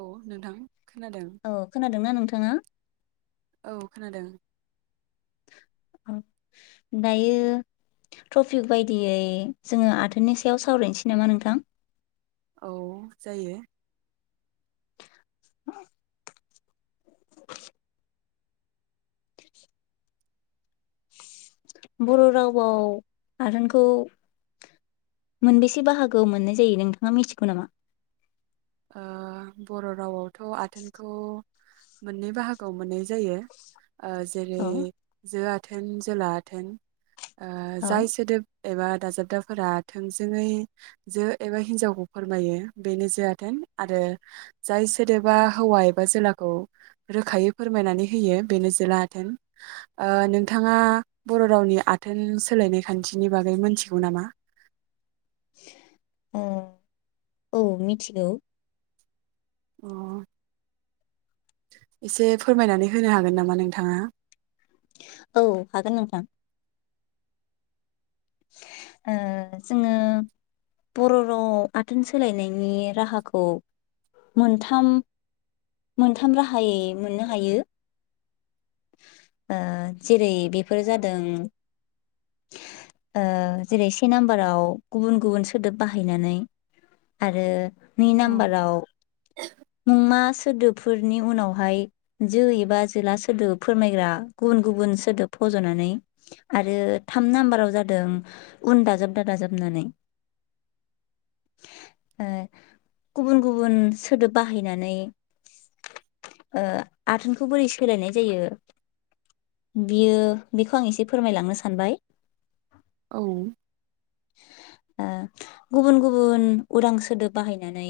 औ नोंथां खोनादों औ खोनादोंना नोंथाङा? औ खोनादों औ दायो टपिक बायदियै जोङो आथोननि सायाव सावरायनोसै नामा नोंथां औ जायो [inaudible] बर' रावआव आथोनखौ मोनबेसे बाहागो मोननाय जायो नोंथाङा मिथिगौ नामा? ओ बर' रावआवथ आथोनखौ मोननै बाहागोआव मोननाय जायो। ओ जेरै औ जो आ थोन जोला आथोन। ओ औ जाय सोदोब एबा दाजाबदाफोरा थोंजोङै जो एबा हिनजावखौ फोरमायो बेनो जो आ थोन आरो जाय सोदोबा हौवा एबा जोलाखौ रोखायै फोरमायनानै होयो बेनो जोला आथोन ओ नोंथाङा बर रावनि आथोन सोलायनाय खान्थिनि बागै मोनथिगौ नामा? औ औ मिथिगौ। ओम एसे फोरमायनानै होनो हागोन नामा नोंथाङा? औ हागोन नोंथां। ओ जोङो बर' राव आथोन सोलायनायनि राहाखौ मोनथाम मोनथाम राहायै मोननो हायो ओ जेरै बेफोरो जादों ओ जेरै से नाम्बाराव गुबुन गुबुन सोदोब बाहायनानै आरो नै औ नामबारआव मुंमा सोदोबफोरनि उनावहाय जो एबा जोला सोदोब फोरमायग्रा गुबुन गुबुन सोदोब फजनानै आरो थाम नाम्बाराव जाद दों उन दाजाबदा दाजाबनानै ओ गुबुन गुबुन सोदोब बाहायनानै ओ आथोनखौ बोरै सोलायनाय जायो बियो बेखौ आं एसे फोरमायलांनो सानबाय औ ओ गुबुन गुबुन उदां सोदोब बाहायनानै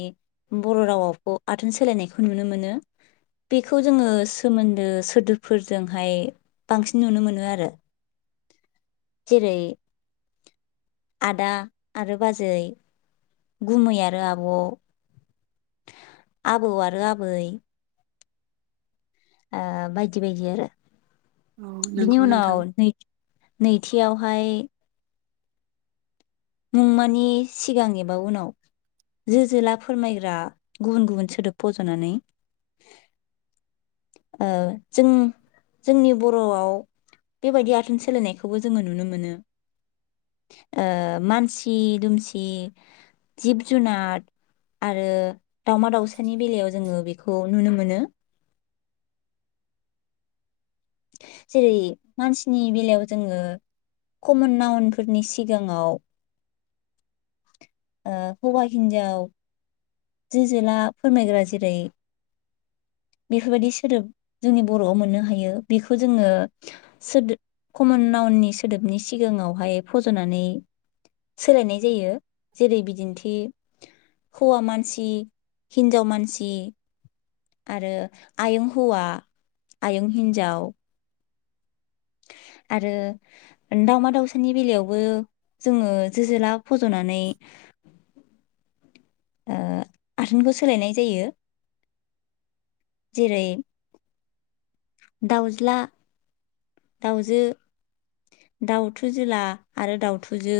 बर' रावआवखौ आथोन सोलायनायखौ नुनो मोनो बेखौ जोङो सोमोन्दो सोदोबफोरजोंहाय बांसिन नुनो मोनो आरो। जेरै आदा आरो बाजै गुमै आरो आब आबौ आरो आबै ओ बायदि बायदि आरो औ बिनि नंगौ नोंथां उनाव नै नैथियावहाय मुंमानि सिगां एबा उनाव जो जोला फोरमायग्रा गुबुन गुबुन सोदोब फजनानै ओ जों जोंनि बरआव बेबायदि आथोन सोलायनायखौबो जोङो नुनो मोनो ओ मानसि दुमसि जिब जुनार आरो दाउमा दाउसानि बेलायाव जोङो बेखौ नुनो मोनो [inaudible] जेरै मानसिनि बेलायाव जोङो कमन नाउनफोरनि सिगाङाव ओ हौवा हिनजाव जो जेला फोरमायग्रा जेरै बेफोरबायदि सोदोब जोंनि बरआव मोननो हायो बेखौ जोङो सोदोब कमन नउननि सोदोबनि सिगाङावहाय फजनानै सोलायनाय जायो जेरै बिदिन्थि हौवा मान सि हिनजाव मानसि आरो आयं हौवा आयं हिनजाव आरो दाउमा दाउसानि बेलायावबो जोङो जो‍ जोला फज'नानै ओ आथोनखो सोलायनाय जायो जेरै दाउज्ला दाउजो दाउथुजोला आरो दाउथुजो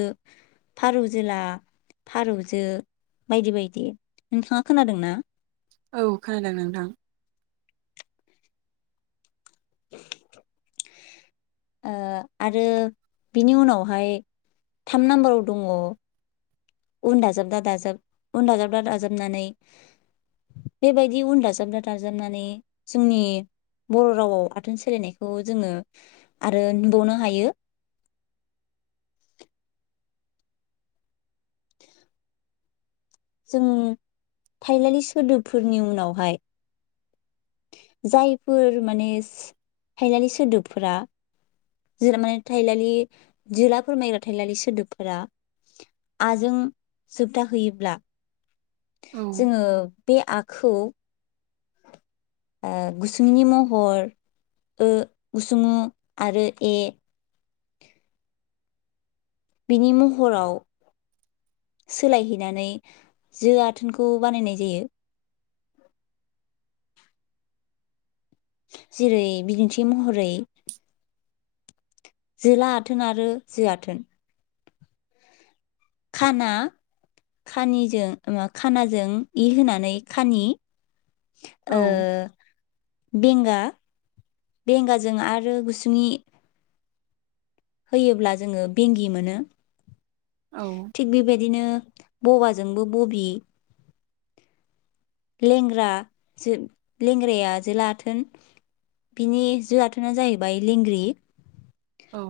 फारौजोला फारौजो बायदि बायदि, नोंथाङा खोनादोंना? औ खोनादों नोंथां ओ आरो बिनि उनावहाय थाम नाम्बाराव दङ उन दाजाबदा दाजाब उन दाजाबदा दाजाबनानै बेबायदि उन दाजाबदा दाजाबनानै जोंनि बर' राव आव आथोन सोलायनायखौ जोङो आरो नुबावनो हायो। जों थाइलालि सोदोबफोरनि उनावहाय जायफोर माने थाइलालि सोदोबफोरा [unintelligible] माने थाइलालि जोला फोरमायग्रा थाइलालि सोदोबफोरा आ जों जोबथाहैयोब्ला औ जोङो बे आ खौ ओ इ महर ओ उ आरो ए बिनि महराव सोलायहैनानै जो आथोनखौ बानायनाय जायो। जेरै बिदिन्थि महरै जोला आथोन आरो जो आथोन खाना खानिजों नोङा खानाजों इ होनानै खानि ओ औ बेंगा बेंगाजों आरो इ होयोब्ला जोङो बेंगि मोनो औ थिग बेबायदिनो बबाजोंबो बबि लेंग्रा जो लेंग्राया जोला आथोन बिनि जो आथोना जाहैबाय लेंग्रि औ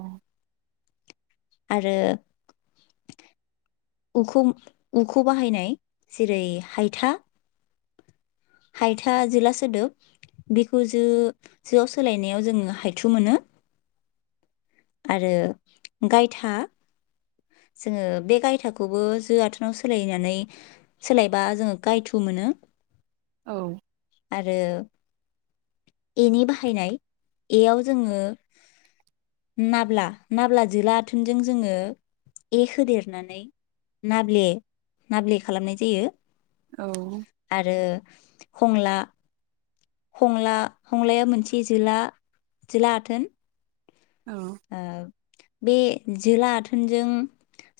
आरो उ खौ उ खौ बाहायनाय जेरै हायथा हायथा जोला सोदोब बिखौ जो जोआव सोलायनायाव जोङो हायथु मोनो आरो गायथा जोङो बे गायथाखौबो जो आथोनाव सोलायनानै सोलायबा जोङो गायथु मोनो। औ आरो ए नि बाहायनाय ए याव जोङो नाब्ला नाब्ला जोला आथोनजों जोङो ए होदेरनानै नाब्ले नाब्ले खालामनाय जायो। औ आरो खमला हंला हंलाया मोनसे जोला जोला आथोन। औ ओ बे जोला आथोनजों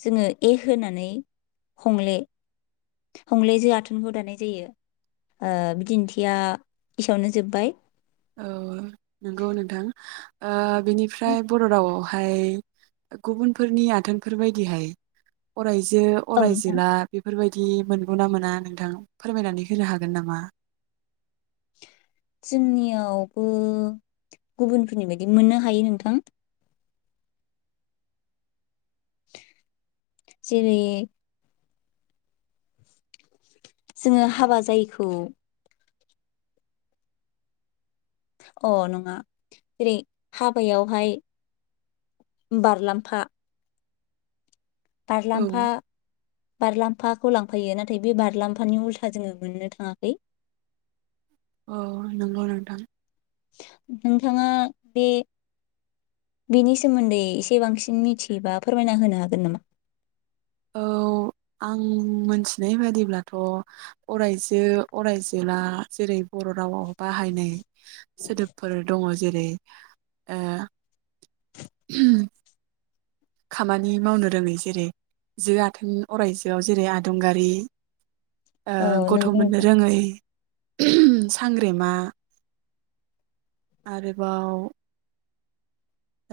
जोंङो ए होनानै हंले हंले जो आथोनखौ दानाय जायो ओ बिदिन्थिया इसेयावनो जोब्बाय औ नंगौ नोंथां आ बिनिफ्राय बर रावआव फाय गुबुनफोरनि आथोनफोर बायदिहाय अरायजो औ अराय नोंथां जेला बेफोरबायदि बिदि मोनगौ ना मोना नोंथां फोरमायनानै होनो हागोन नामा? जोंनियावबो गुबुनफोरनि बायदि मोननो हायो नोंथां। जेरै जोङो हाबा जायैखौ अ नङा जेरै हाबायावहाय बारलामफा बारलाम्फा औ बारलाम्फाखौ लांफायो नाथाय बे बारलामफानि उल्था जोंङो मोननो थाङाखै औ नोंगौ नोंथां। नोंथाङा बे बेनि सोमोन्दै एसे बांसिन मिथियोबा फोरमायना होनो हागोन नामा? औ आं मोनथिनाय बादिब्लाथ अरायजो अरायजोआ जेरै बर रावाव बाहायनाय सोदोबफोर दङ। जेरै आ होम खामानि मावनो रोङै जेरै जो आथोन अरायजोआव जेरै आदुंगारि ओ औ गथ नंगौ मोननो नोंथां रोङै सांग्रेमा आरोबाव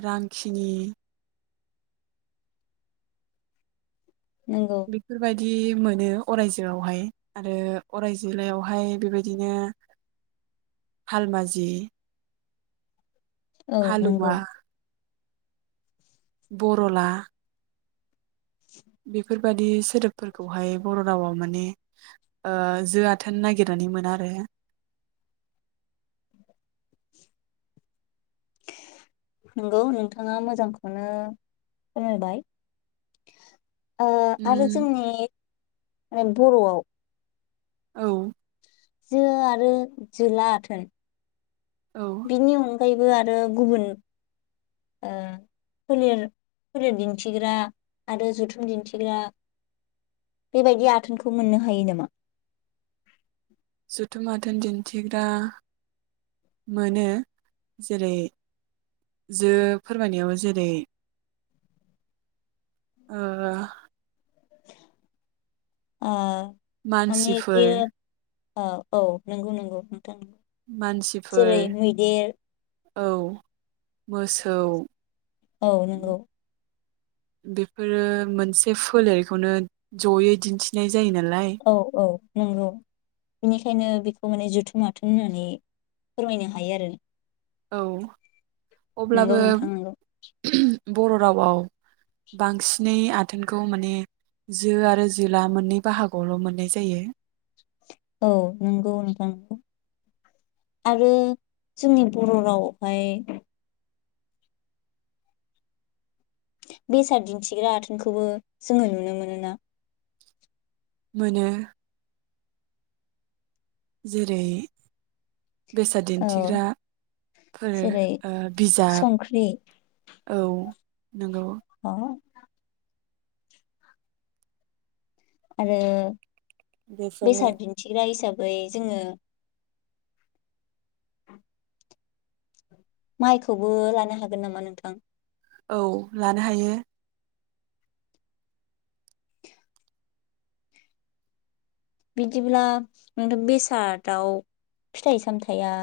रांखिनि नंगौ बेफोरबायदि मोनो अरायजोआवहाय आरो अरायजोलायावहाय बेबायदिनो हालमाजि औ नंगौ हालुवा बर'ला बेबादि सोदोबफोरखौहाय बर' रावआव माने ओ जो आथोन नागिरनानै मोना आरो। नंगौ नोंथाङा मोजांखौनो फोरोंबाय ओ आरो उम जोंनि [unintelligible] बर'आव औ जो आरो जोला आथोन औ बिनि मुं फ्रायबो आरो गुबुन ओ फोलेर फोलेर दिन्थिग्रा आरो जथुम दिन्थिग्रा बेबायदि आथोनखौ मोननो हायो नामा? जथुम आथोन दिन्थिग्रा मोनो जेरै जो फोरमायनायाव जेरै ओ अ। मानसिफोर अ औ नंगौ नंगौ मानसिफोर जेरै मैदेर। औ मोसौ। औ नंगौ बेफोरो मोनसे फोलेरखौनो जयै दिन्थिनाय जायो नालाय औ औ नंगौ बेनिखायनो बेखौ माने जुथुम आथोन होननानै फोरमायनो हायो आरो। औ। नंगौ अब्लाबो नोंथां नंगौ बर' रावआव बांसिनै आथोनखौ माने जो आरो जोला मोननै बाहागोआवल' मोननाय जायो। औ नंगौ नोंथां नगौ आरो जोंनि बर' रावआवहाय बेसाद दिन्थिग्रा आथोनखौबो जोङो नुनो मोनोना मोनो। जेरै बेसाद औ दिन्थिग्राफोर जेरै ओ बिजाब संख्रि औ नंगौ। हा आरो बेै बेफोरनो साद दिन्थिग्रा हिसाब बै जोङो माइखौबो लानो हागोन नामा नोंथां? औ लानो हायो बिदिब्ला नोथ बेसादाव फिथाइ सामथाइया